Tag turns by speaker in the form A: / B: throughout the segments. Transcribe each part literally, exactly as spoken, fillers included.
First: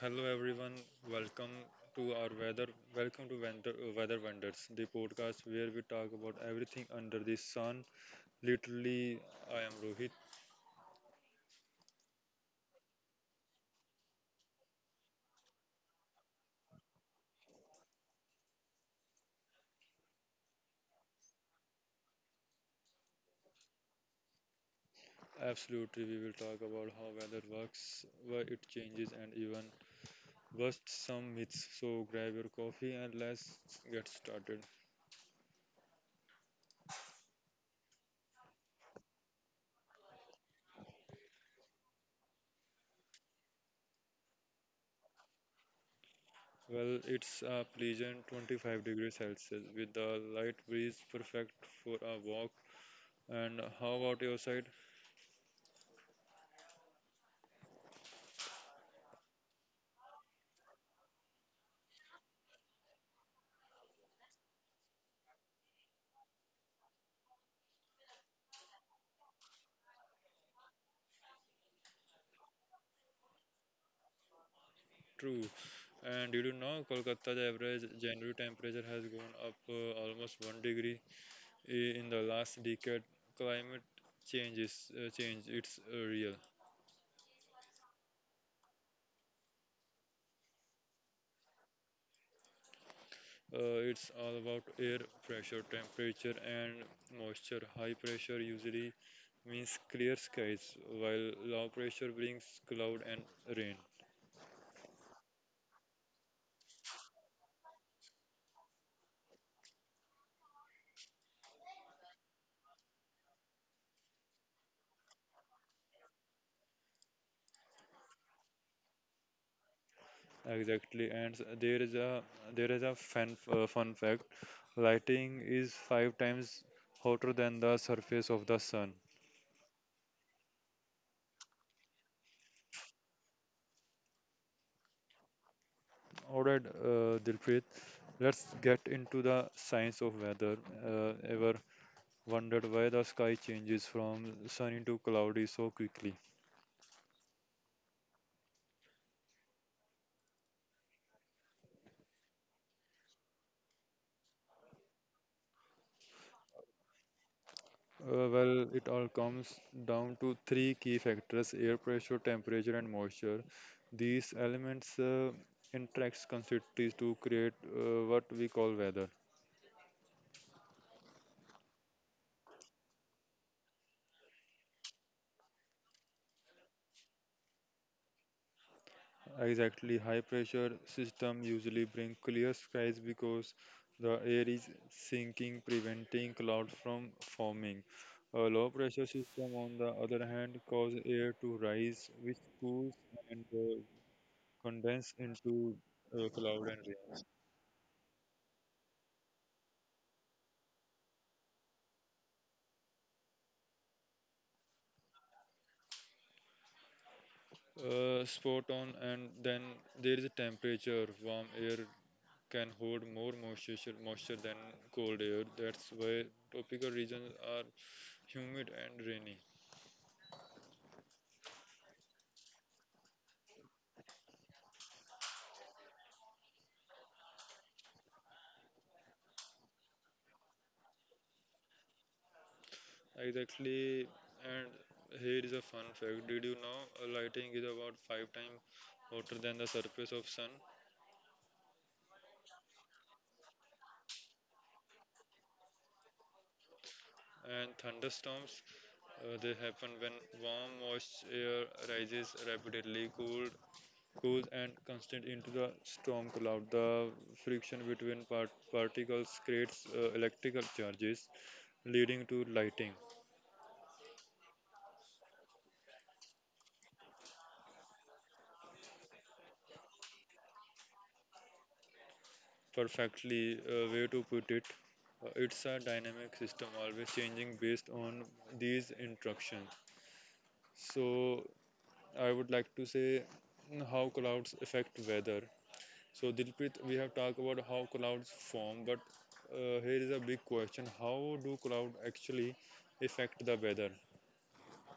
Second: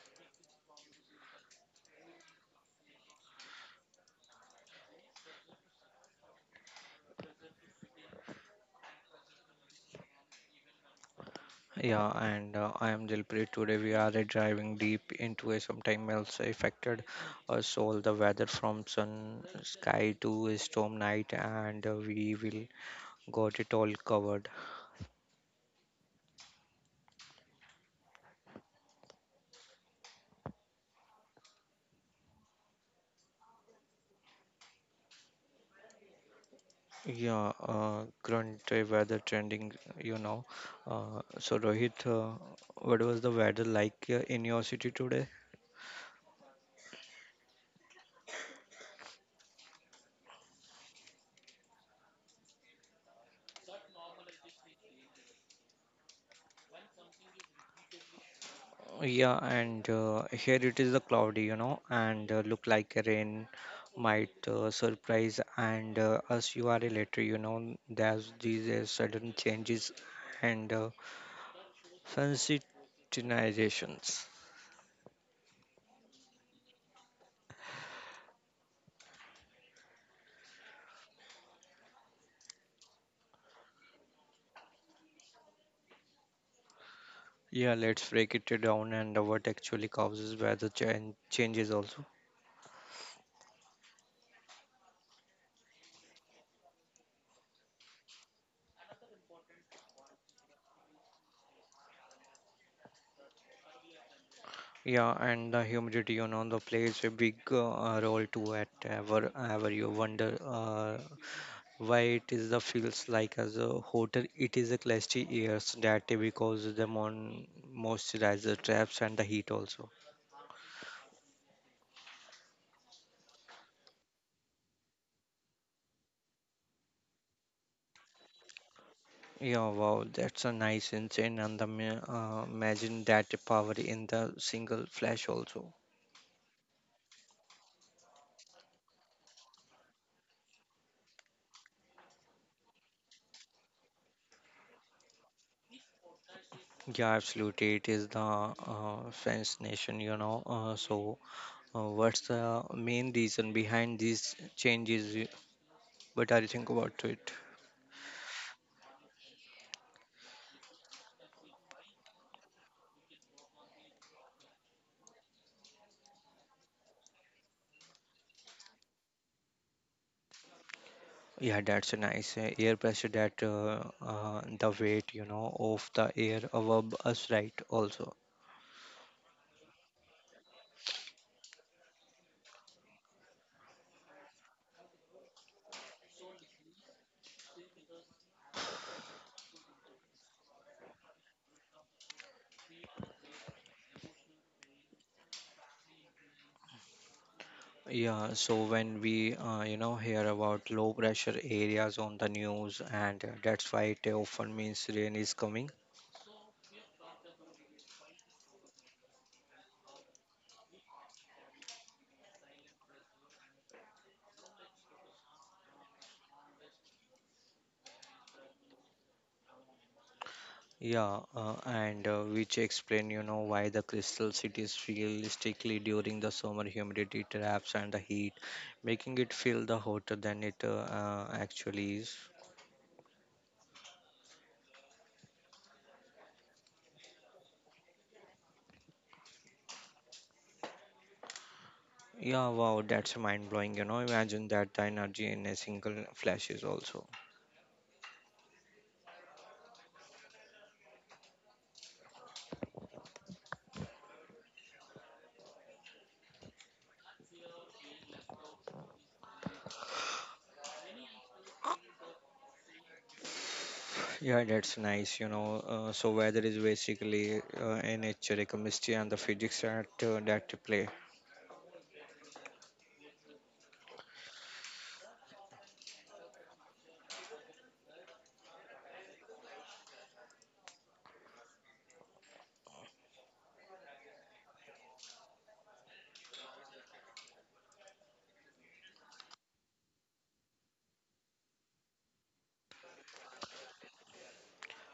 A: hello everyone. Welcome to our weather. Welcome to Wonder, uh, Weather Wonders, the podcast where we talk about everything under the sun. Literally, I am Rohit.
B: Yeah, and uh, I am Dilpreet. Today we are driving deep into a sometime else affected our soul, the weather from sun sky to a storm night, and uh, we will got it all covered.
A: Absolutely, we will talk about how weather works, why it changes, and even bust some myths. So, grab your coffee and let's get started.
B: Yeah, uh, current uh, weather trending, you know. Uh, so Rohit, uh, what was the weather like uh, in your city today?
A: Well, it's a pleasant twenty-five degrees Celsius with a light breeze, perfect for a walk. And how about your side?
B: Yeah, and uh, here it is the cloudy, you know, and uh, look like a rain might uh, surprise and uh, us you are a later, you know, there's these uh, sudden changes and uh, sensitizations.
A: True. And did you know Kolkata's average January temperature has gone up uh, almost one degree i- in the last decade? Climate change is uh, change. It's uh, real.
B: Yeah, let's break it down and uh, what actually causes weather change changes also.
A: Uh, it's all about air pressure, temperature, and moisture. High pressure usually means clear skies, while low pressure brings cloud and rain.
B: Yeah, and the humidity, you know, the plays a big uh, role too at ever, ever you wonder uh, why it is the feels like as a hotel it is a classy ears that because the mon- moisturizer traps and the heat also.
A: Exactly, and s- there is a there is a fun uh, fun fact. Lighting is five times hotter than the surface of the sun.
B: Yeah, wow, that's a nice insane and the ma- uh, imagine that power in the single flash also.
A: All right, uh, Dilpreet, let's get into the science of weather. Uh, ever wondered why the sky changes from sunny to cloudy so quickly?
B: Yeah, absolutely it is the uh, fence nation, you know uh, so uh, what's the main reason behind these changes y- what do you think about it?
A: Uh, well, it all comes down to three key factors: air pressure, temperature, and moisture. These elements uh, interact constantly to create uh, what we call weather.
B: Yeah, that's a nice uh, air pressure that uh, uh, the weight, you know, of the air above us, right? Also,
A: Exactly, high pressure system usually bring clear skies because the air is sinking, preventing clouds from forming. A low pressure system, on the other hand, cause air to rise, which cools and uh, condense into uh, cloud and rains.
B: yeah. So when we, uh, you know, hear about low pressure areas on the news, and uh, that's why it often means rain is coming.
A: Uh, spot on, and then there is a temperature. Warm air can hold more moisture, moisture than cold air. That's why tropical regions are humid and rainy.
B: Yeah, uh, and uh, which explain, you know, why the crystal cities feel sticky during the summer humidity traps and the heat, making it feel the hotter than it uh, uh, actually is.
A: Exactly, and here is a fun fact. Did you know uh, lightning is about five times hotter than the surface of sun?
B: Yeah, wow, that's mind blowing. You know, imagine that the energy in a single flash is also.
A: And thunderstorms, uh, they happen when warm, moist air rises rapidly, cooled, cools, and constant into the storm cloud. The friction between part- particles creates uh, electrical charges, leading to lightning.
B: Yeah, that's nice. You know, uh, so weather is basically uh, a nature, a chemistry, and the physics that uh, that play.
A: Perfectly, uh, way to put it. Uh, It's a dynamic system, always changing based on these interactions. So I would like to say mm, how clouds affect weather. So Dilpit, we have talked about how clouds form, but uh, here is a big question: how do clouds actually affect the weather?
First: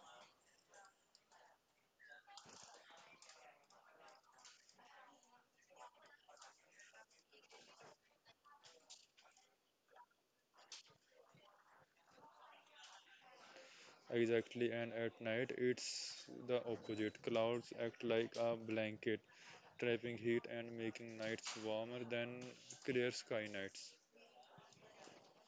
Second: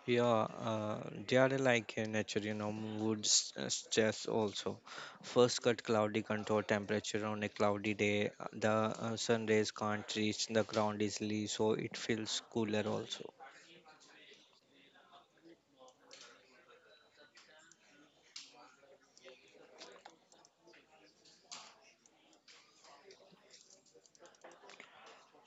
B: Yeah, uh, they are like a nature. You know, wood s- uh, stress also. First cut cloudy control temperature on a cloudy day. uh, The uh, sun rays can't reach the ground easily, so it feels cooler also.
A: Exactly, and at night it's the opposite. Clouds act like a blanket, trapping heat and making nights warmer than clear sky nights.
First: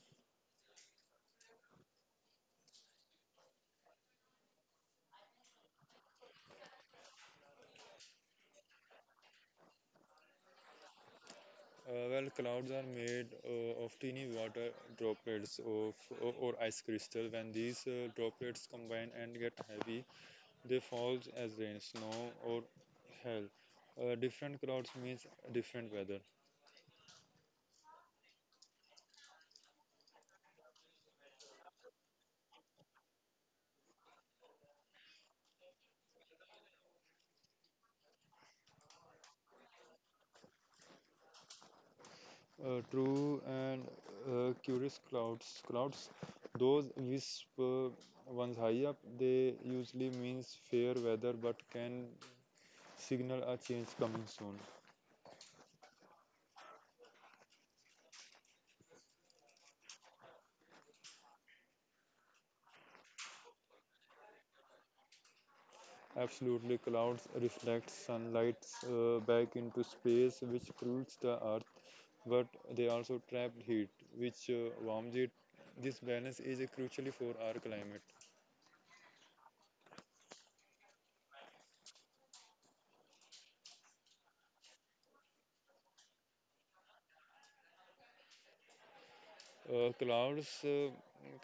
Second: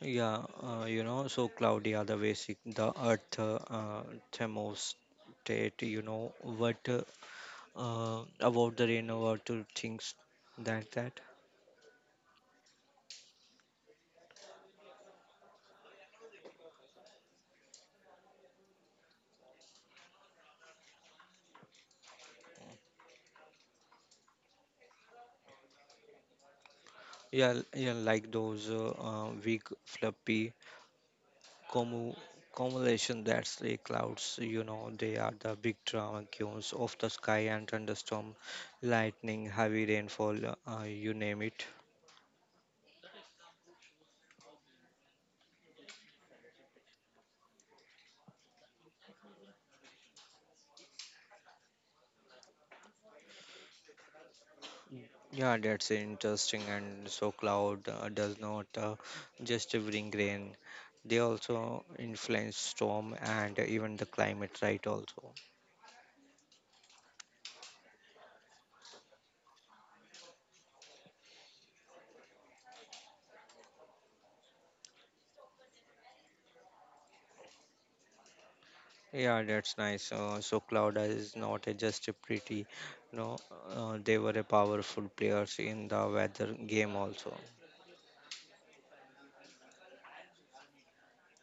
B: Yeah, uh, you know, so Claudia, the basic, the earth, uh, thermostat, you know, what uh, uh, about the rain, about to things that that.
A: Uh, well, clouds are made uh, of teeny water droplets of, or, or ice crystal. When these uh, droplets combine and get heavy, they fall as rain, snow, or hail. Uh, different clouds means different weather.
B: Yeah, l- yeah, like those uh, uh, weak, fluffy commu cumulation that's the clouds, you know, they are the big drama cones of the sky and thunderstorm, lightning, heavy rainfall, uh, you name it.
A: Uh, true, and uh, curious clouds. Clouds, those whisper ones high up, they usually means fair weather, but can signal a change coming soon.
B: Yeah, that's interesting. And so, cloud uh, does not uh, just bring rain; they also influence storm and even the climate, right? Also,
A: Absolutely, clouds reflect sunlight uh, back into space, which cools the earth, but they also trap heat, which uh, warms it. This balance is uh, crucial for our climate.
B: yeah, that's nice. Uh, so, cloud is not a just a pretty, no, uh, they were a powerful players in the weather game also.
A: Uh, clouds, uh,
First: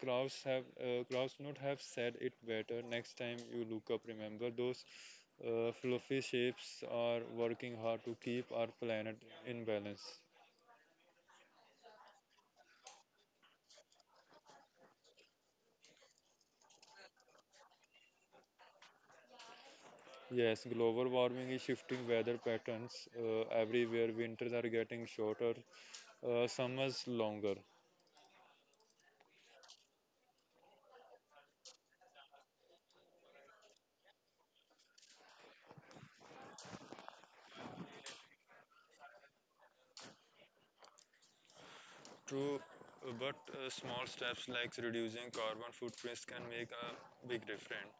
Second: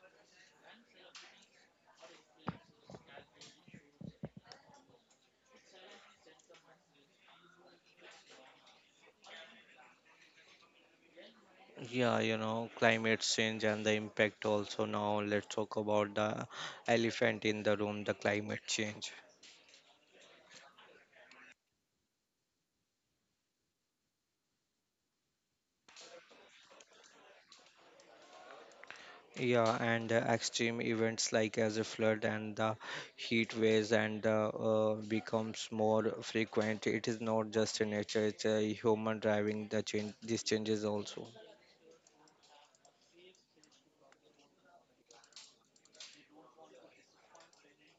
A: clouds have uh, Clouds not have said it better. Next time you look up, remember those uh, fluffy shapes are working hard to keep our planet in balance.
B: Yeah, you know, climate change and the impact also. Now, let's talk about the elephant in the room, the climate change.
A: Yes, global warming is shifting weather patterns uh, everywhere. Winters are getting shorter, uh, some is longer.
B: Yeah, and uh, extreme events like as a flood and the heat waves and uh, uh, becomes more frequent. It is not just in nature; it's a human driving the change. These changes also.
A: True, uh, but uh, small steps like reducing carbon footprints can make a big difference.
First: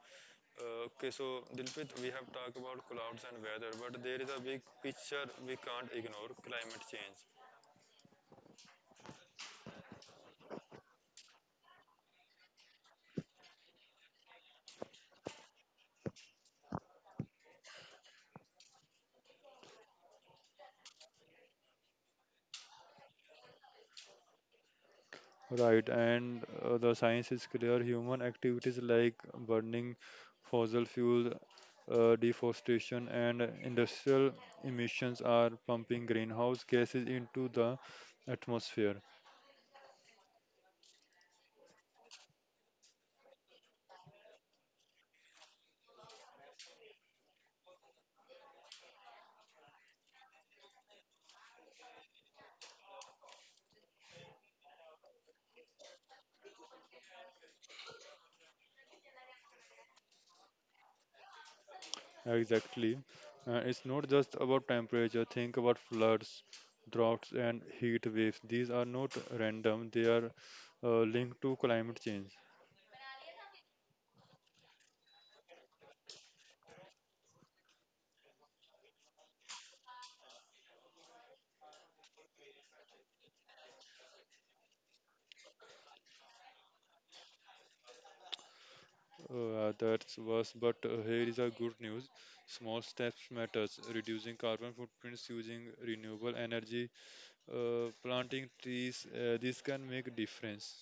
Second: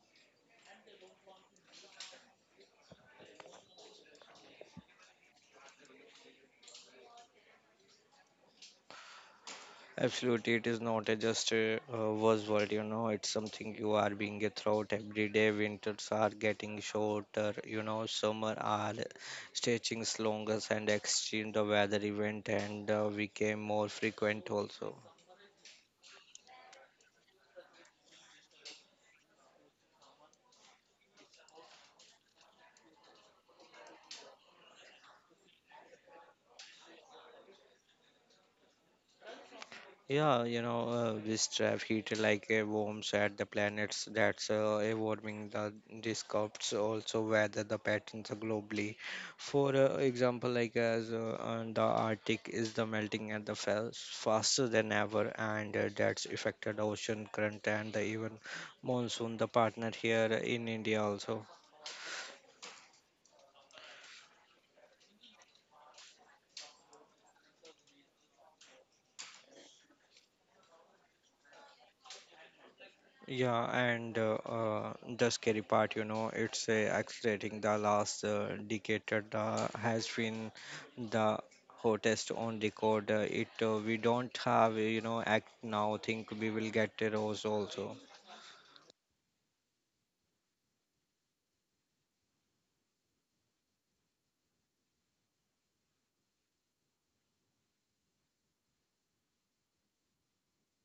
A: Uh, okay, so Dilpit, we have talked about clouds and weather, but there is a big picture we can't ignore: climate change.
B: Absolutely, it is not a just a uh, buzzword. You know, it's something you are being a throughout every day. Winters are getting shorter. You know, summer are stretching longer, and extreme the weather event and uh, became more frequent also.
A: Right, and uh, the science is clear: human activities like burning fossil fuel, uh, deforestation, and industrial emissions are pumping greenhouse gases into the atmosphere.
B: Yeah, you know, uh, this trap heat like uh, warms at the planets that's uh, a warming the disrupts also weather the patterns globally. For uh, example, like as uh, uh, the Arctic is the melting at the fast faster than ever, and uh, that's affected ocean current and the even monsoon. The partner here in India also.
A: Exactly. Uh, it's not just about temperature. Think about floods, droughts, and heat waves. These are not random, they are uh, linked to climate change.
B: Yeah, and uh, uh, the scary part, you know, it's uh, accelerating. The last uh, decade uh, has been the hottest on record. Uh, it uh, we don't have, you know, act now. Think we will get a rose also.
A: Uh, that's worse, but uh, here is a good news. Small steps matters. Reducing carbon footprints, using renewable energy, uh, planting trees, uh, this can make a difference.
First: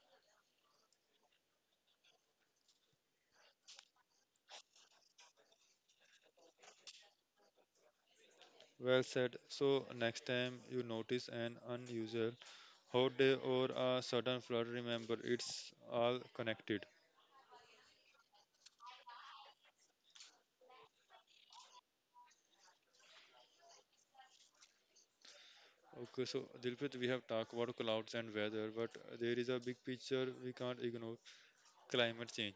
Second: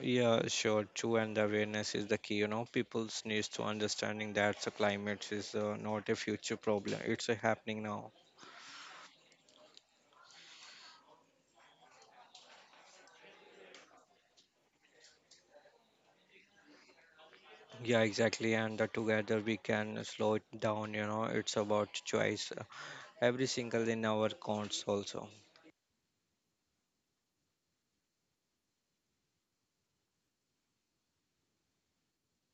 B: Yeah, sure. True, and the awareness is the key. You know, people needs to understanding that the climate is uh, not a future problem. It's uh, happening now.
A: Well said. So next time you notice an unusual hot day or a sudden flood, remember it's all connected.
B: Yeah, exactly. And uh, together we can slow it down. You know, it's about choice. Every single in our counts also.
A: Okay, so Dilpit, we have talked about clouds and weather, but there is a big picture we can't ignore: climate change,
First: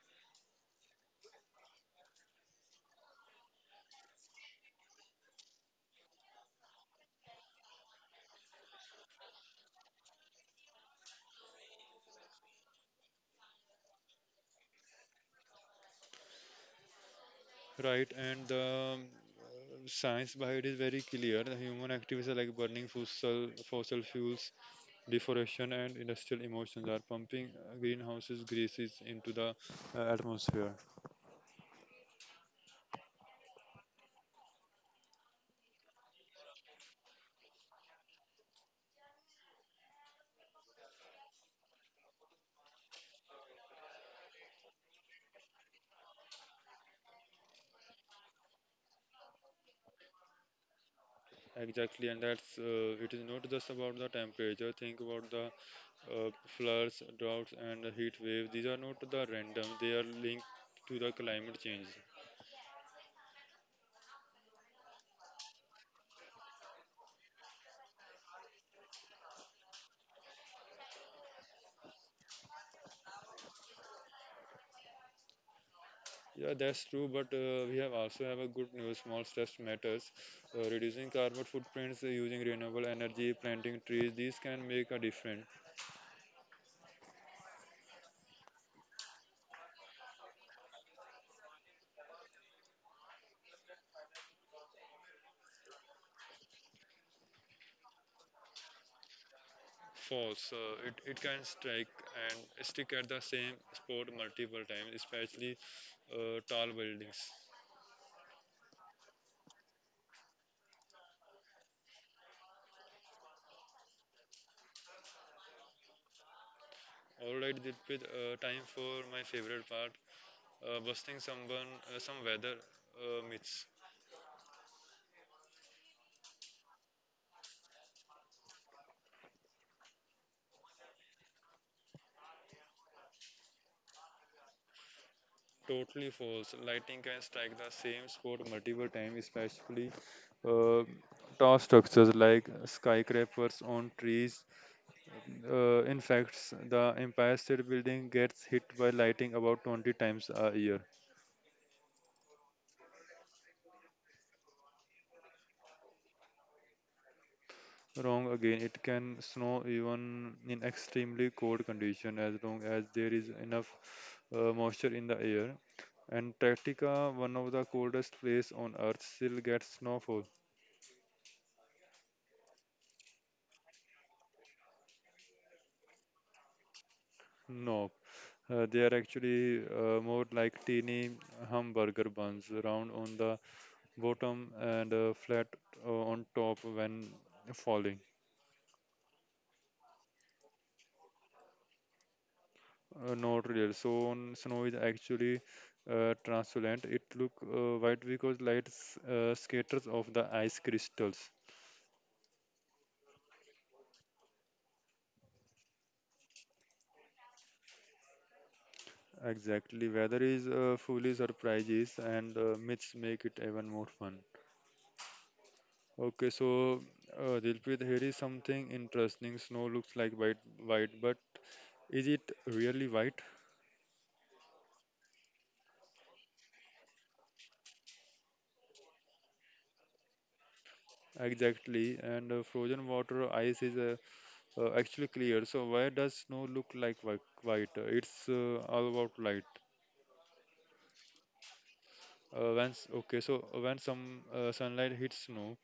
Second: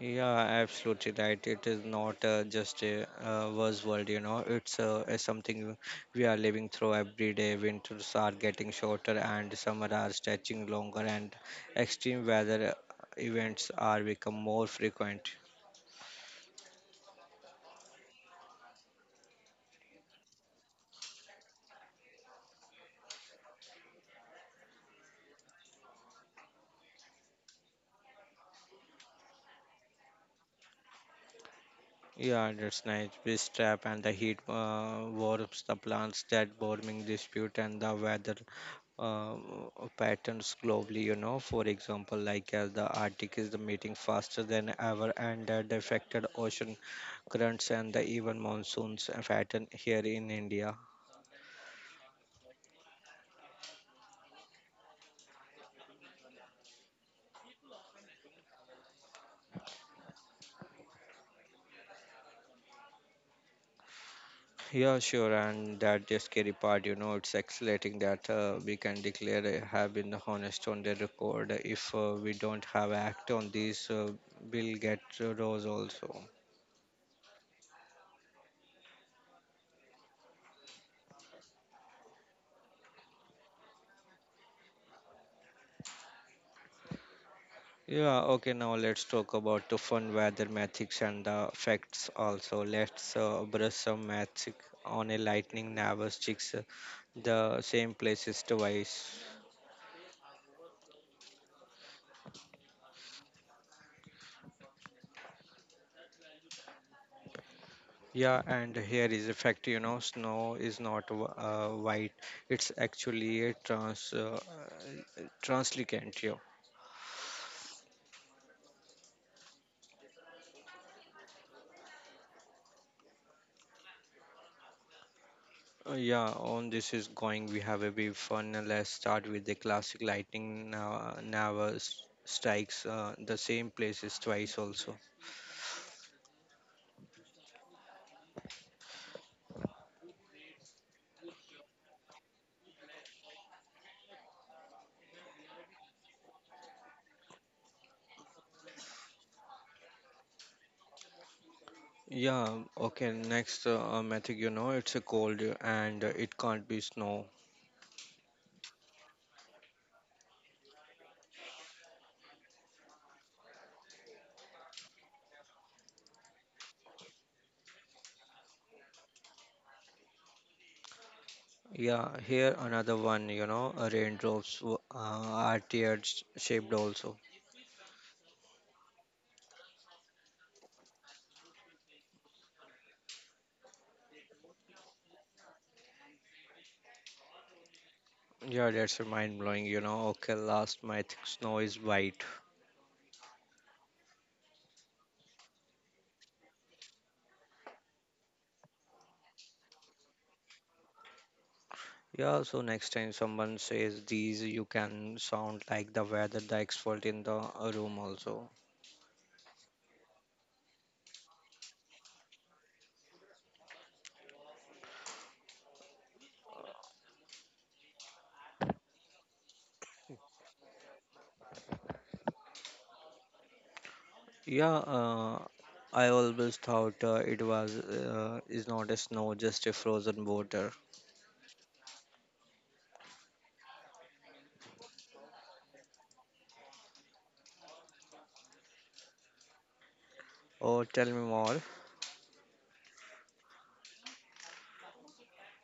B: Yeah, absolutely right, it is not uh, just a uh, buzzword, you know it's uh, a something we are living through every day. Winters are getting shorter and summer are stretching longer and extreme weather uh, events are become more frequent.
A: right? And the um, uh, science behind is very clear. The human activities are like burning fossil, fossil fuels, deforestation, and industrial emissions are pumping uh, greenhouses, gases into the uh, atmosphere.
B: Yeah, that's nice. This trap and the heat uh, warms the plants that warming dispute and the weather um, patterns globally. You know for example, like as the Arctic is the meeting faster than ever and that affected ocean currents and the even monsoons uh, pattern here in India.
A: Exactly, and that's uh, it is not just about the temperature. Think about the uh, floods, droughts, and the heat waves. These are not the random; they are linked to the climate change.
B: Yeah, sure, and that the scary part, you know it's accelerating, that uh, we can declare a have been honest on the record. If uh, we don't have act on these, uh, we'll get uh, rose also.
A: Yeah, that's true, but uh, we have also have a good news. Small steps matters. Uh, reducing carbon footprints, uh, using renewable energy, planting trees, these can make a difference.
B: Yeah, okay, now let's talk about the fun weather mathics and the facts also. Let's uh, brush some magic on a lightning nervous chicks, uh, the same places twice.
A: False. Uh, it, it can strike and stick at the same spot multiple times, especially uh, tall buildings.
B: Yeah, and here is a fact, you know, snow is not wh- uh, white. It's actually a trans uh, uh, translucent, yeah. Uh,
A: All right, Dilpit, uh, time for my favorite part, uh, busting someone, uh, some weather uh, myths.
B: Yeah, on this is going. We have a big fun. Uh, Let's start with the classic lightning nav- Navar strikes uh, the same places twice also.
A: Totally false. Lightning can strike the same spot multiple times, especially uh, tall structures like skyscrapers on trees. Uh, in fact, the Empire State Building gets hit by lightning about twenty times a year.
B: Yeah, okay, next uh, uh, method, you know, it's a cold uh, and uh, it can't be snow.
A: Wrong again, it can snow even in extremely cold conditions as long as there is enough uh, moisture in the air. Antarctica, one of the coldest places on Earth, still gets snowfall.
B: Yeah, here another one, you know, uh, raindrops w- uh, are tear sh- shaped also.
A: No, Uh, they are actually uh, more like teeny hamburger buns, round on the bottom and uh, flat uh, on top when falling.
B: Yeah, that's a mind blowing, you know. Okay, last method, snow is white.
A: Uh, not real. So on snow is actually uh, translucent. It look uh, white because light s- uh, scatters of the ice crystals.
B: Yeah, so next time someone says these, you can sound like the weather, the expert in the uh, room also.
A: Exactly. Weather is uh, fully surprises and uh, myths make it even more fun. Okay, so uh, Dilpreet, here is something interesting. Snow looks like white, white, but is it really white?
B: Yeah, uh, I always thought uh, it was uh, is not a snow, just a frozen water.
A: Exactly. And uh, frozen water ice is uh, uh, actually clear. So why does snow look like whi- white? Uh, It's uh, all about light.
B: Oh, tell me more.
A: Uh, when s- okay, so when some uh, sunlight hits snow,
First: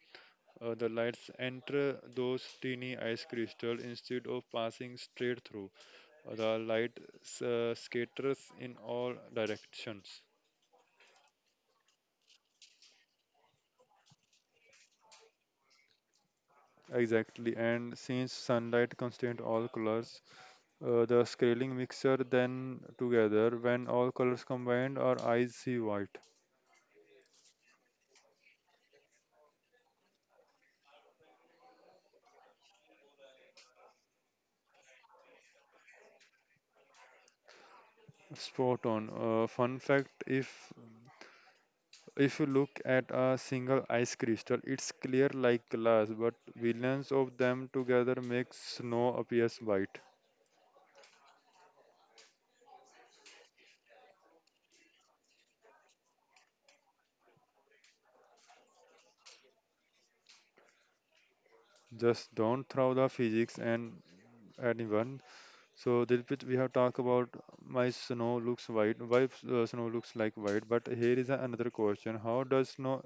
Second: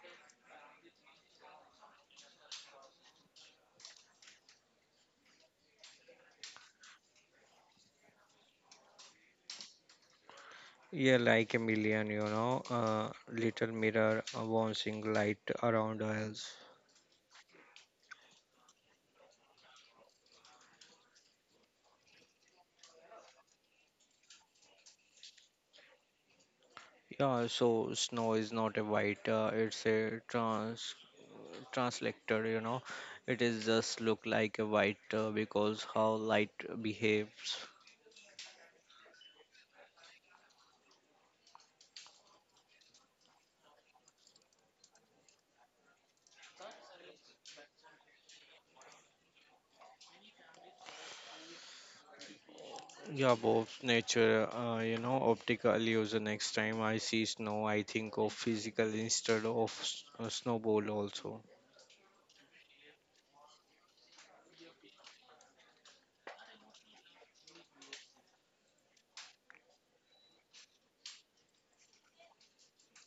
A: uh, the lights enter those teeny ice crystals instead of passing straight through. Uh, The light s- uh, scatters in all directions.
B: Yeah, like a million, you know, uh, little mirror uh, bouncing light around us.
A: Exactly, and since sunlight contains all colors, uh, the scaling mixer then together. When all colors combined, our eyes see white.
B: Yeah, so snow is not a white, uh, it's a trans translator, you know. It is just look like a white uh, because how light behaves.
A: Spot on. Uh, fun fact: if if you look at a single ice crystal, it's clear like glass, but billions of them together make snow appears white.
B: Yeah, both nature, uh, you know, optical illusion. Next time I see snow, I think of physical instead of s- uh, snowball also.
A: Just don't throw the physics and anyone. So Dilpit, we have talked about my snow looks white, why uh, snow looks like white, but here is another question: how does snow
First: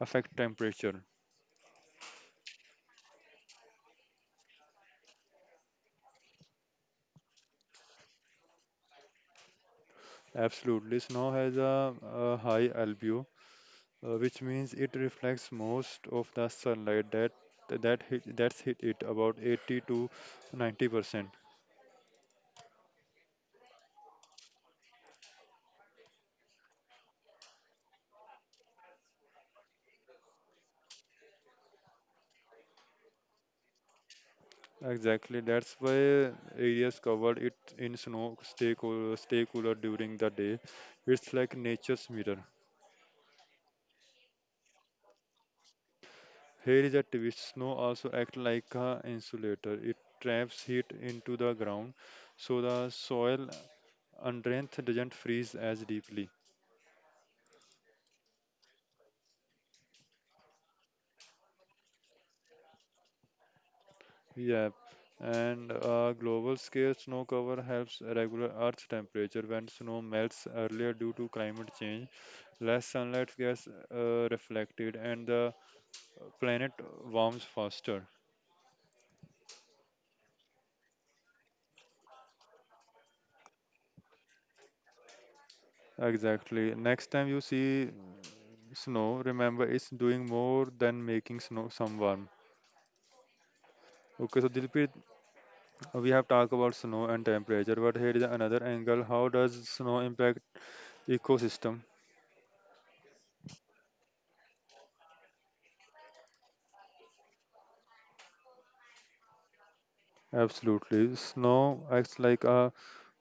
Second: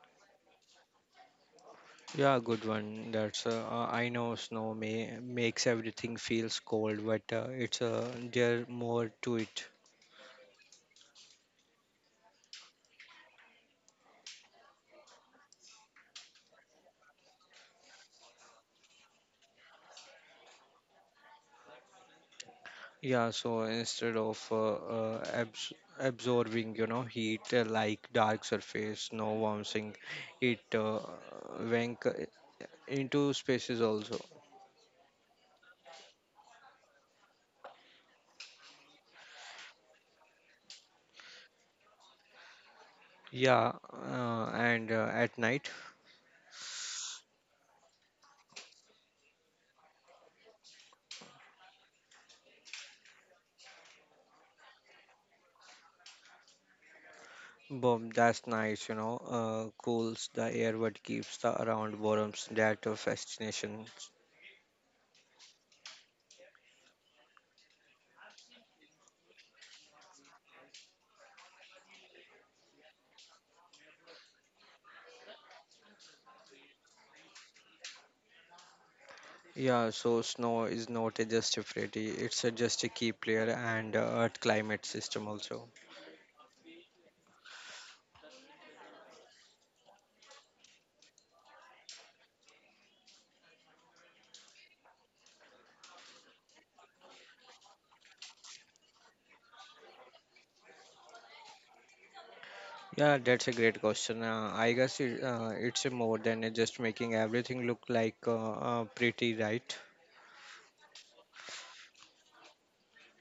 A: affect temperature?
B: Yeah, good one. That's uh, uh, I know snow may makes everything feels cold, but uh, it's uh, there more to it.
A: Absolutely. Snow has a, a high albedo, uh, which means it reflects most of the sunlight that that hit, that's hit it, about eighty to ninety percent.
B: Yeah, so instead of uh, uh, abs absorbing, you know, heat uh, like dark surface, snow warms in- it uh, went uh, into spaces also.
A: Exactly. That's why areas covered it in snow stay cool, stay cooler during the day. It's like nature's mirror.
B: Yeah, uh, and uh, at night.
A: Here is a twist. Snow also acts like a insulator. It traps heat into the ground, so the soil underneath doesn't freeze as deeply.
B: Boom, that's nice, you know, uh, cools the air but keeps the around warms that uh, fascination.
A: Yeah, and uh, global scale snow cover helps regulate Earth's temperature. When snow melts earlier due to climate change, less sunlight gets uh, reflected, and the planet warms faster.
B: Yeah, so snow is not a just a pretty, it's a just a key player and uh, earth climate system also.
A: Exactly. Next time you see snow, remember it's doing more than making snow some warm. Okay, so Dilpreet, we have talked about snow and temperature, but here is another angle. How does snow impact ecosystem?
B: Yeah, that's a great question. Uh, I guess it, uh, it's a more than a just making everything look like uh, uh, pretty, right?
A: Absolutely. Snow acts like a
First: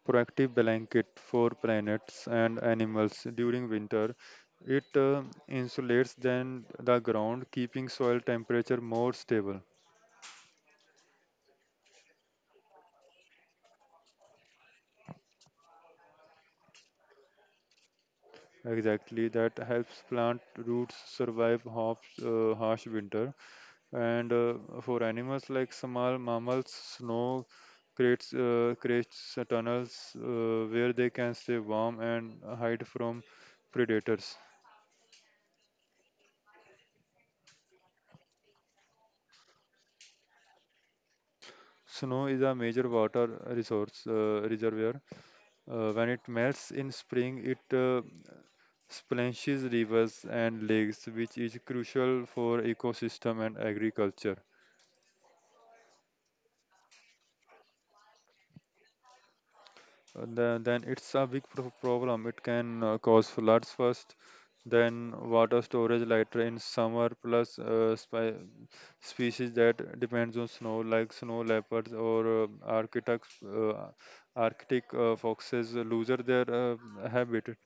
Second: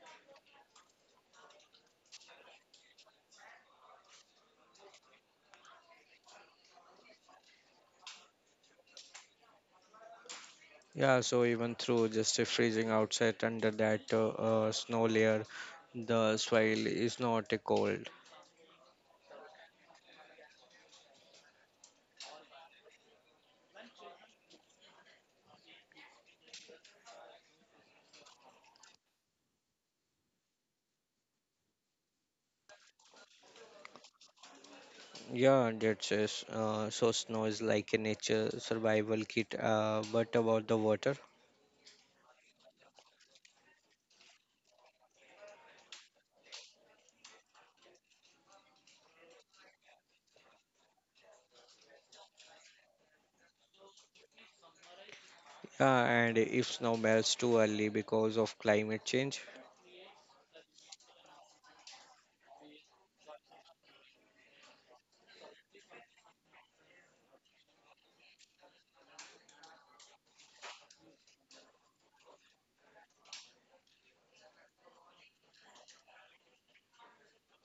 A: proactive blanket for planets and animals during winter. It uh, insulates then the ground, keeping soil temperature more stable.
B: Yeah, so even through just a freezing outside under that uh, uh, snow layer, the soil is not a cold.
A: Exactly, that helps plant roots survive harsh, uh, harsh winter. And uh, for animals like small mammals, snow creates uh, creates tunnels uh, where they can stay warm and hide from predators.
B: Yeah, that's it. Uh, so snow is like a nature survival kit. Uh, but about the water?
A: Snow is a major water resource uh, reservoir. Uh, when it melts in spring, it uh, splashes rivers and lakes, which is crucial for ecosystem and agriculture.
B: Yeah, and if snow melts too early because of climate change,
A: Uh, the- then it's a big pro- problem. It can uh, cause floods first, then water storage later in summer, plus uh, spe- species that depends on snow, like snow leopards or uh, Arctic, uh, Arctic uh, foxes, lose their uh, habitat.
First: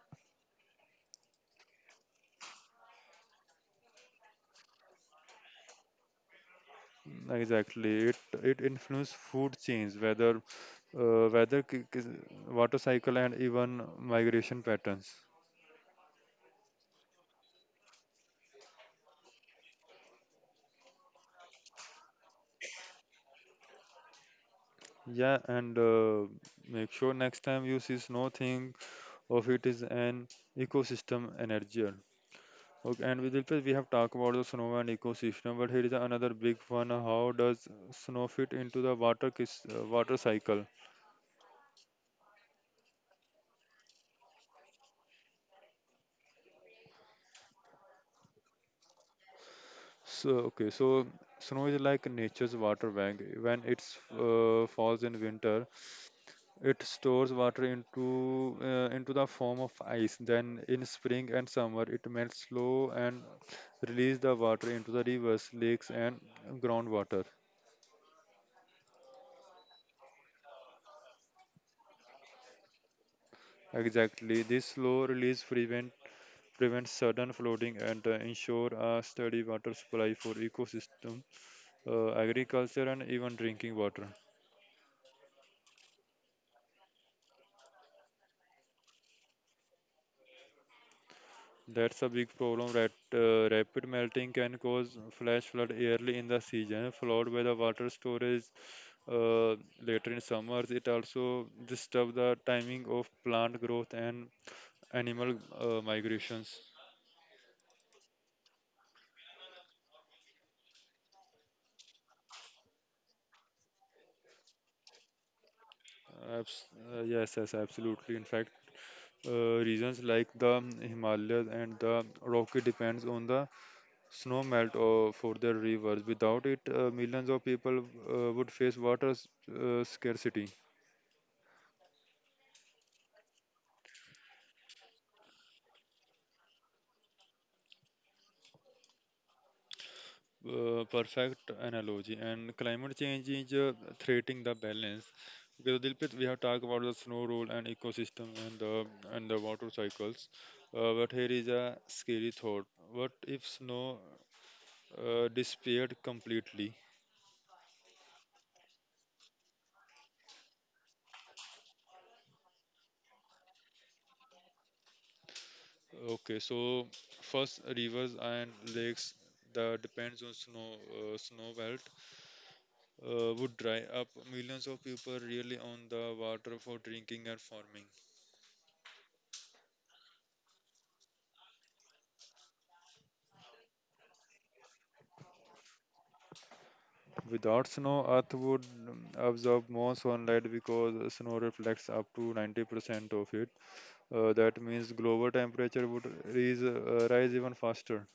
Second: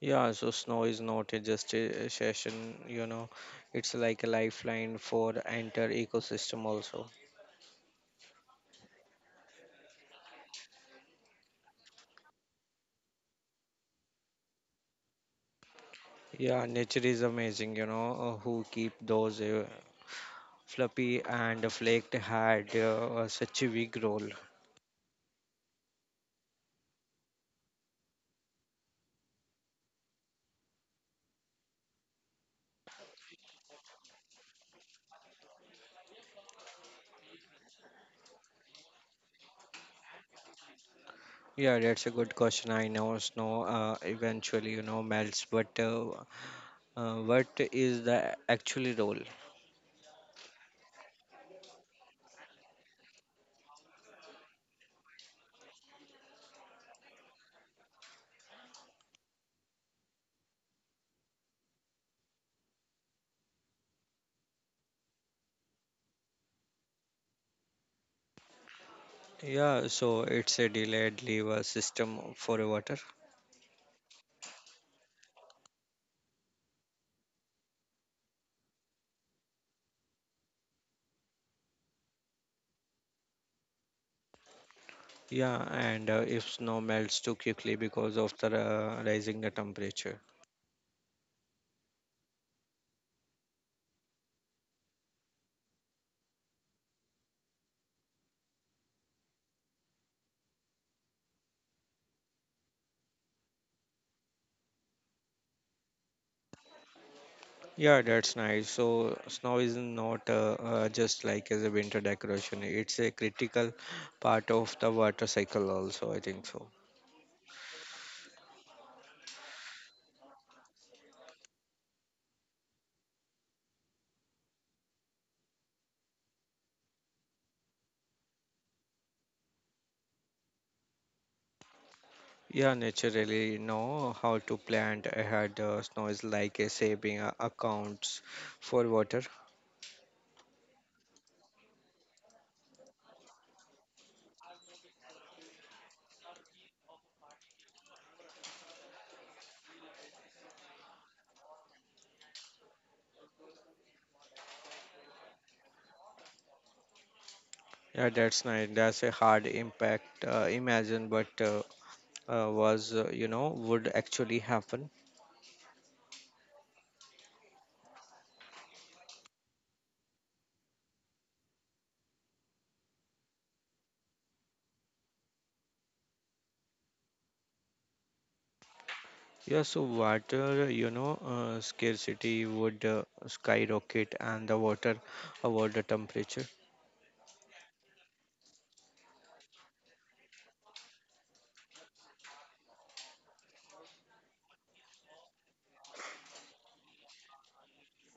B: yeah, so snow is not a just a session, you know, it's like a lifeline for entire ecosystem also.
A: Exactly. It it influences food chains, whether uh, weather, ki- ki- water cycle, and even migration patterns.
B: Yeah, nature is amazing, you know, uh, who keep those uh, fluffy and flaked had uh, uh, such a big role.
A: Yeah, and uh, make sure next time you see snow, think of it as an ecosystem energy. Okay, and with Dilpreet, we have talked about the snow and ecosystem, but here is another big one. How does snow fit into the water kis- uh, water cycle?
B: Yeah, that's a good question. I know snow uh, eventually, you know, melts, but uh, uh, what is the actual role?
A: So okay, so snow is like nature's water bag. When it's uh, falls in winter, it stores water into uh, into the form of ice. Then in spring and summer, it melts slow and release the water into the rivers, lakes, and groundwater.
B: Yeah, so it's a delayed lever system for water.
A: Exactly, this slow release prevent prevents sudden flooding and uh, ensure a steady water supply for ecosystem, uh, agriculture, and even drinking water.
B: Yeah, and uh, if snow melts too quickly because of the uh, rising the temperature.
A: That's a big problem. That uh, rapid melting can cause flash flood early in the season, followed by the water storage uh, later in summers. It also disturbs the timing of plant growth and animal uh, migrations.
B: Yeah, that's nice. So snow is not uh, uh, just like as a winter decoration. It's a critical part of the water cycle also, I think
A: Abs-
B: so.
A: uh, yes, yes, absolutely. In fact, uh, regions like the Himalayas and the Rocky depends on the snow melt uh, for their rivers. Without it, uh, millions of people uh, would face water s- uh, scarcity.
B: Yeah, naturally know how to plant ahead. Uh, snow is like a saving uh, accounts for water.
A: Uh, perfect analogy. And climate change is uh, threatening the balance. Because Dilpit, we have talked about the snow rule and ecosystem and the and the water cycles. Uh, but here is a scary thought. What if snow uh, disappeared completely?
B: Yeah, that's nice. That's a hard impact. Uh, imagine, but uh, uh, was uh, you know would actually happen.
A: Okay, so first rivers and lakes that depends on snow uh, snow melt uh, would dry up. Millions of people really on the water for drinking and farming.
B: Yeah, so water, you know uh, scarcity would uh, skyrocket and the water about the temperature.
A: Without snow, Earth would um, absorb more sunlight because snow reflects up to ninety percent of it. Uh, that means global temperature would rise, uh, rise even faster.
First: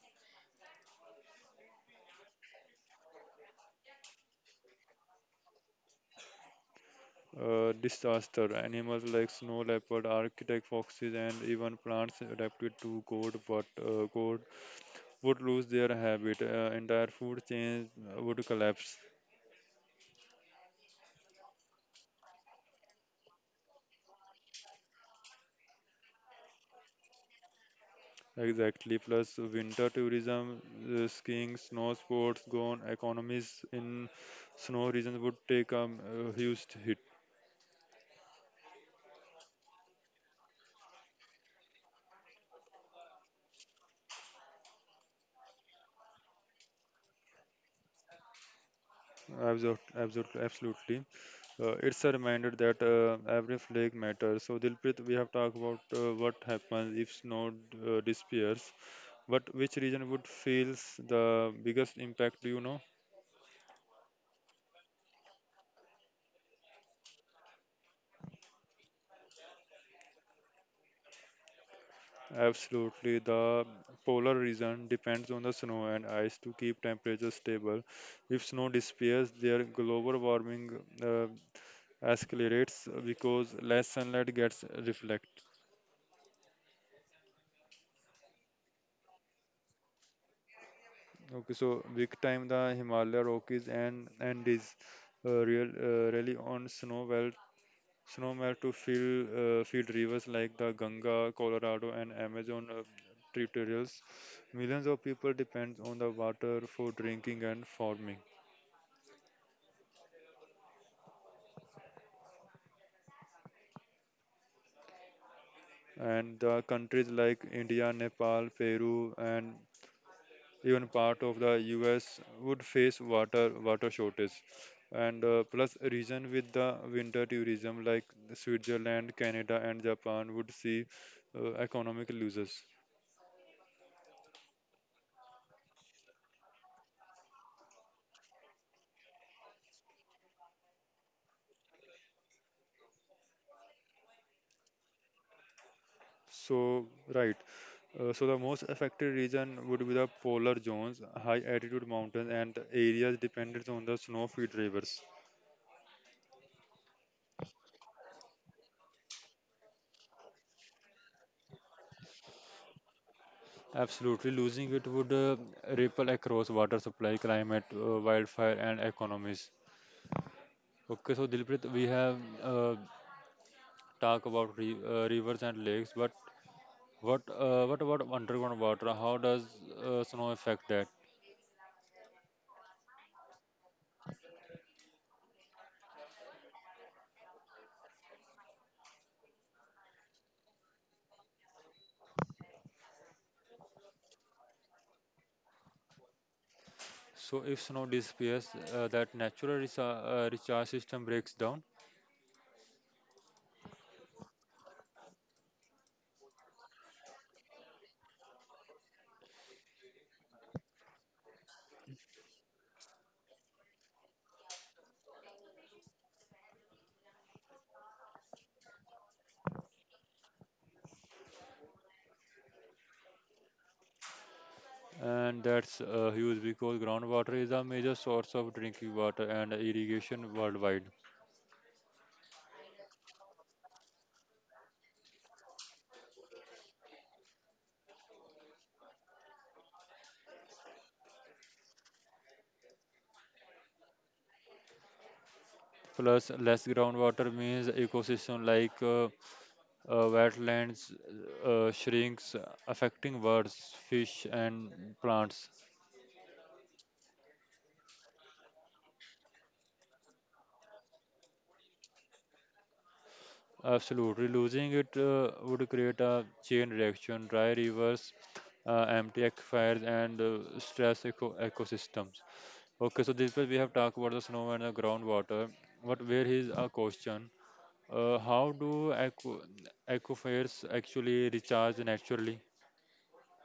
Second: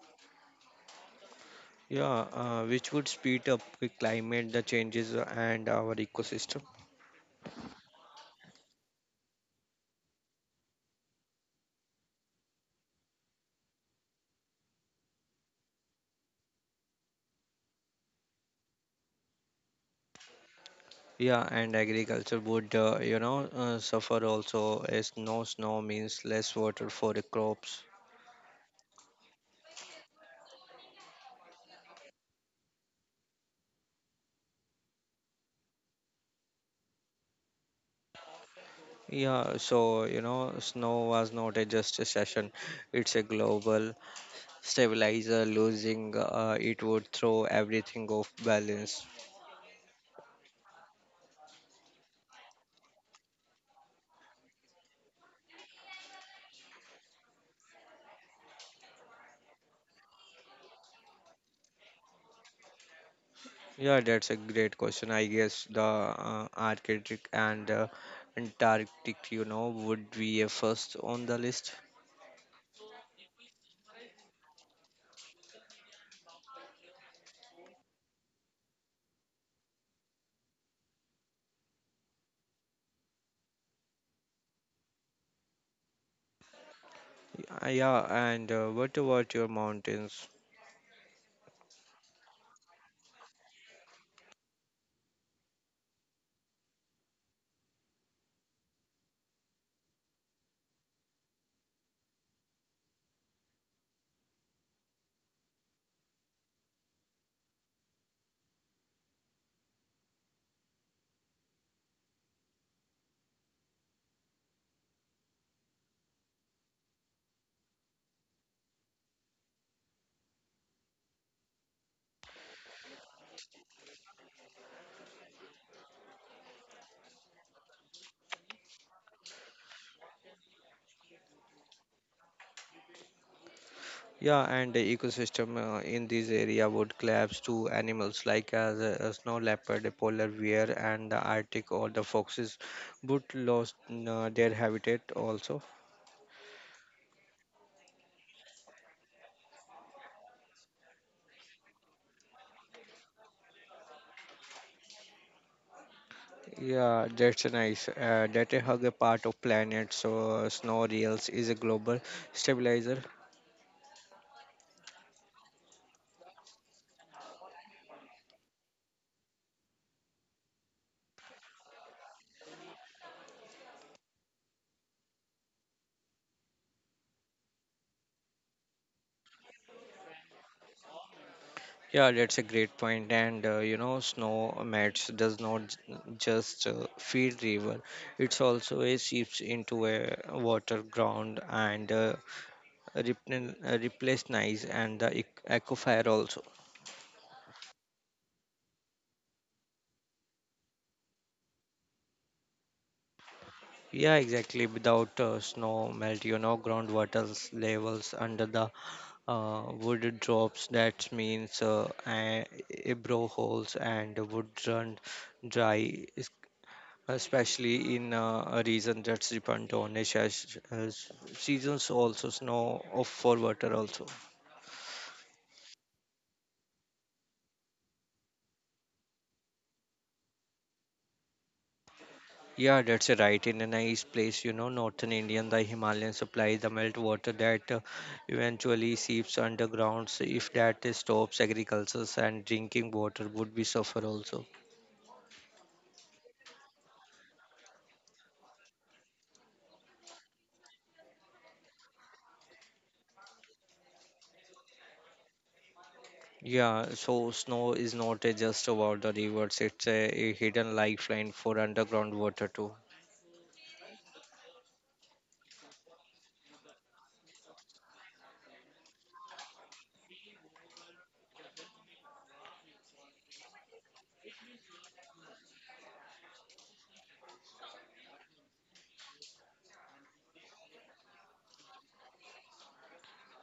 B: Yeah, uh, which would speed up the climate the changes uh, and our ecosystem.
A: Uh, disaster. Animals like snow leopard, arctic foxes, and even plants adapted to cold, but uh, cold would lose their habit. Uh, entire food chains would collapse.
B: Yeah, and agriculture would uh, you know uh, suffer also as no snow means less water for the crops.
A: Exactly. Plus, winter tourism, uh, skiing, snow sports, gone. Economies in snow regions would take a, uh huge hit.
B: Yeah, so you know snow was not a just a session, it's a global stabilizer, losing uh, it would throw everything off balance.
A: Absolute, absolute, absolutely. Uh, it's a reminder that uh, every flake matters. So, Dilprit, we have talked about uh, what happens if snow uh, disappears. But which region would feel the biggest impact? Do you know?
B: Yeah, that's a great question. I guess the uh, Arctic and uh, Antarctic, you know would be a first on the list.
A: Absolutely. The polar region depends on the snow and ice to keep temperatures stable. If snow disappears, their global warming uh, escalates because less sunlight gets reflected.
B: Uh, yeah, and uh, what about your mountains?
A: Okay, so big time the Himalaya Rockies and Andes uh, real, uh, really on snow melt, snow melt to fill uh, field rivers like the Ganga, Colorado, and Amazon uh, tributaries. Millions of people depend on the water for drinking and farming. And the countries like India, Nepal, Peru, and even part of the U S would face water water shortage. And uh, plus, region with the winter tourism like Switzerland, Canada, and Japan would see uh, economic losses.
B: Yeah, and the ecosystem uh, in this area would collapse to animals like as a, a snow leopard, a polar bear, and the Arctic or the foxes would lose uh, their habitat also.
A: So, right. Uh, so the most affected region would be the polar zones, high altitude mountains, and areas dependent on the snow-fed rivers.
B: Yeah, that's nice. Uh, that a hug a part of planet, so uh, snow reels is a global stabilizer.
A: Absolutely, losing it would uh, ripple across water supply, climate, uh, wildfire, and economies. Okay, so Dilpreet, we have uh, talked about re- uh, rivers and lakes, but what uh, what about underground water? How does uh, snow affect that?
B: Yeah, that's a great point. And uh, you know, snow mats does not j- just uh, feed river; it's also a seeps into a water ground and uh, replen- uh, replace nice and the ec- aquifer also.
A: So if snow disappears, uh, that natural resa- uh, recharge system breaks down,
B: Yeah, exactly. Without uh, snow melt, you know, groundwater levels under the uh, wood drops that means uh, a a brow holes and wood run dry es- especially in uh, a region that's dependent on a seas- uh, seasons also snow of for water also.
A: and that's uh, huge because groundwater is a major source of drinking water and irrigation worldwide.
B: Yeah, that's right in a nice place, you know Northern Indian the Himalayan supply the melt water that uh, eventually seeps underground. So if that stops, agriculture and drinking water would be suffer also.
A: Plus, less groundwater means ecosystem like uh, uh, wetlands uh, shrinks, affecting birds, fish, and plants.
B: Yeah, so snow is not a just about the rivers, it's a, a hidden lifeline for underground water too.
A: Absolutely, losing it uh, would create a chain reaction, dry rivers, uh, empty aquifers, and uh, stress eco- ecosystems. Okay, so this way we have talked about the snow and the groundwater, but where is a question? Uh, how do aqu- aquifers actually recharge naturally?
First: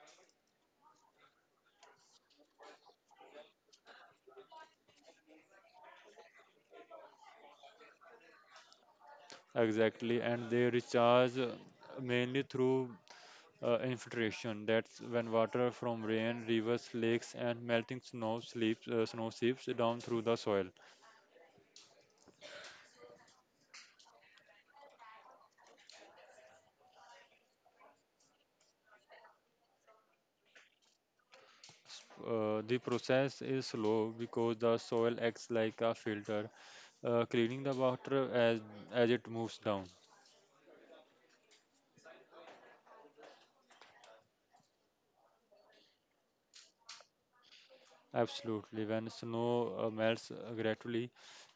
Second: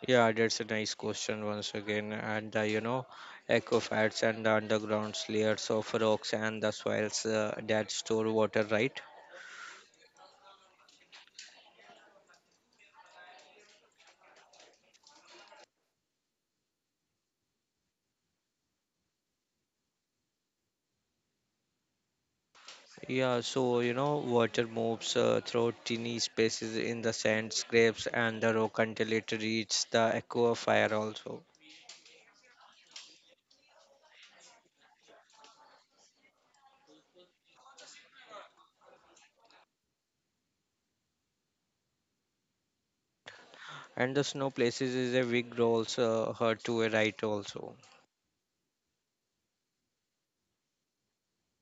B: Yeah, that's a nice question once again. And uh, you know, aquifers and the underground layers of rocks and the soils uh, that store water, right?
A: Exactly, and they recharge uh, mainly through uh, infiltration. That's when water from rain, rivers, lakes, and melting snow slips, uh, snow seeps down through the soil.
B: Yeah, so you know, water moves uh, through tiny spaces in the sand scrapes and the rock until it reaches the aquifer also.
A: S- Uh, the process is slow because the soil acts like a filter, uh, cleaning the water as as it moves down.
B: And the snow places is a big role, uh, her to a right also.
A: Absolutely, when snow uh, melts uh, gradually,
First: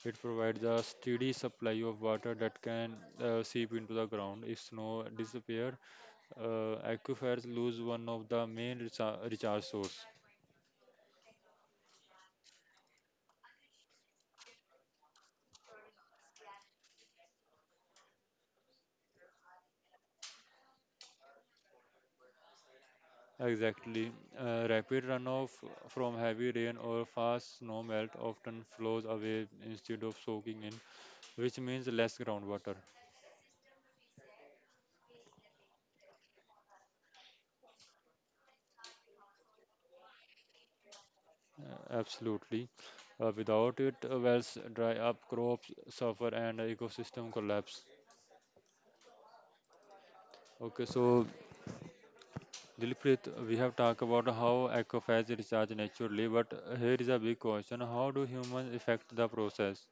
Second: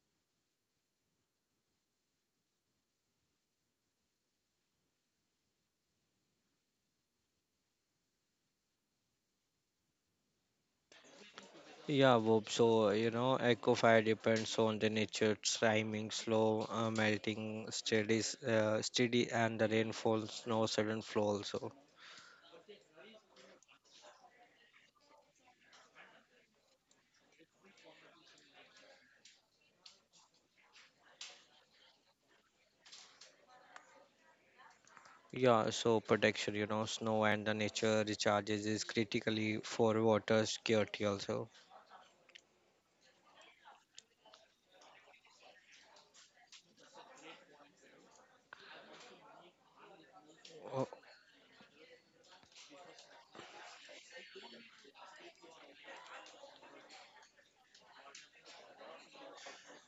A: it provides a steady supply of water that can uh, seep into the ground. If snow disappears, uh, aquifers lose one of the main recha- recharge source.
B: Yeah, Bob. So, you know, eco fire depends on the nature, timing, slow uh, melting, steady, s- uh, steady, and the rainfall, snow, sudden flow also.
A: Exactly. Uh, rapid runoff from heavy rain or fast snowmelt often flows away instead of soaking in, which means less groundwater.
B: Yeah, so protection, you know, snow and the nature recharges is critically for water security also.
A: Uh, absolutely. Uh, without it, uh, wells dry up, crops suffer, and ecosystem collapse. Okay, so Dilpreet, we have talked about how aquifers recharge naturally, but here is a big question: How do humans affect the process?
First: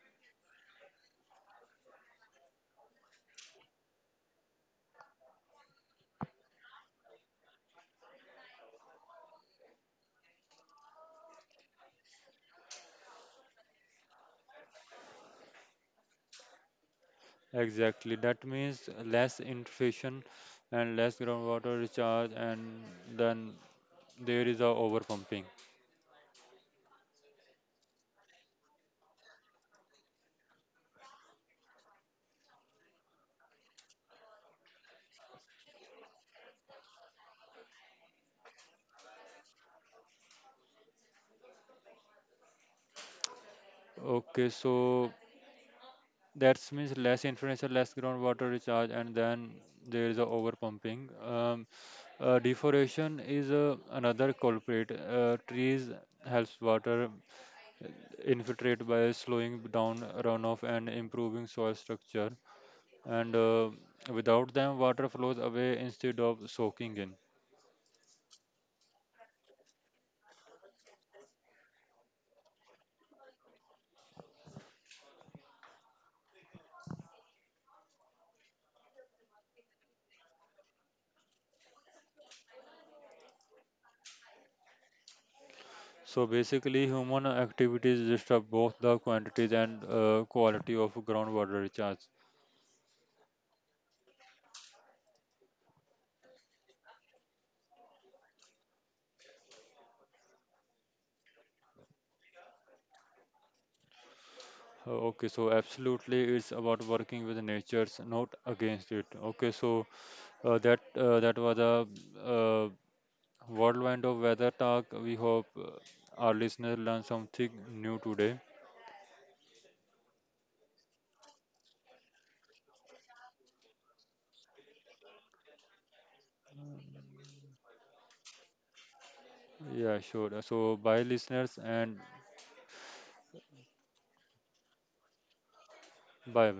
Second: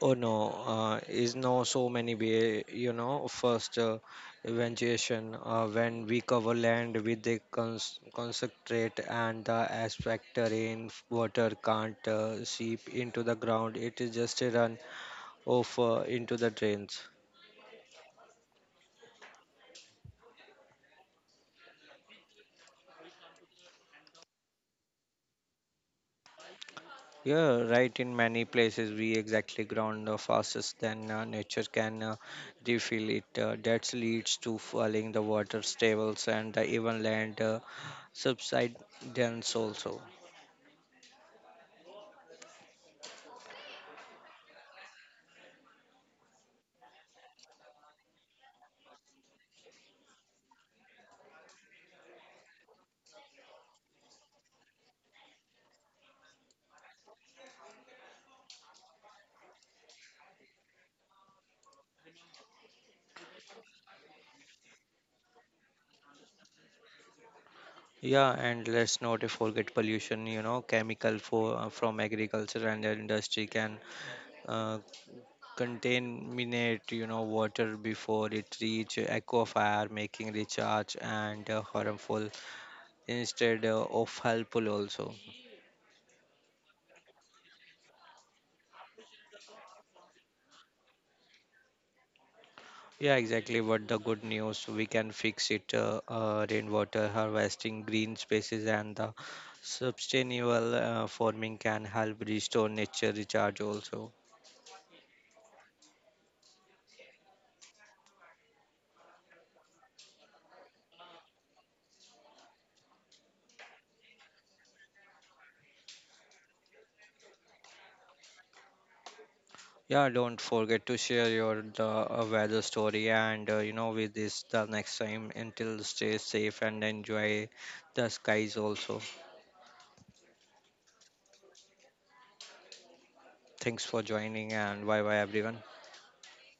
B: Oh no, uh, is no so many way, you know, first uh, evangelization uh, when we cover land with the cons- concentrate and the aspect rain water can't uh, seep into the ground. It is just a run off uh, into the drains.
A: Exactly. That means less infiltration and less groundwater recharge, and then there is a overpumping.
B: Yeah, right. In many places, we exactly ground uh, fastest than uh, nature can uh, refill it. Uh, that leads to falling the water tables and uh, even land uh, subsidence also.
A: Okay, so that means less infiltration, less groundwater recharge, and then there is a overpumping. Um, uh, Deforestation is uh, another culprit. Uh, trees helps water uh, infiltrate by slowing down runoff and improving soil structure. And uh, without them, water flows away instead of soaking in.
B: Yeah, and let's not forget pollution. You know, chemical for uh, from agriculture and the industry can uh, contaminate, you know water before it reach aquifer, making recharge and uh, harmful instead uh, of helpful also.
A: So basically, human activities disturb both the quantities and uh, quality of groundwater recharge.
B: Yeah, exactly. What the good news we can fix it. Uh, uh, rainwater harvesting, green spaces, and the sustainable uh, farming can help restore nature recharge also.
A: Uh, Okay, so absolutely, it's about working with nature, not against it. Okay, so uh, that uh, that was a uh, whirlwind of weather talk. We hope uh, our listeners learn something new today.
B: Yeah, don't forget to share your the uh, weather story and uh, you know with this the next time until stay safe and enjoy the skies also.
A: Yeah, sure. So bye, listeners, and
B: Thanks for joining and bye bye everyone.
A: bye.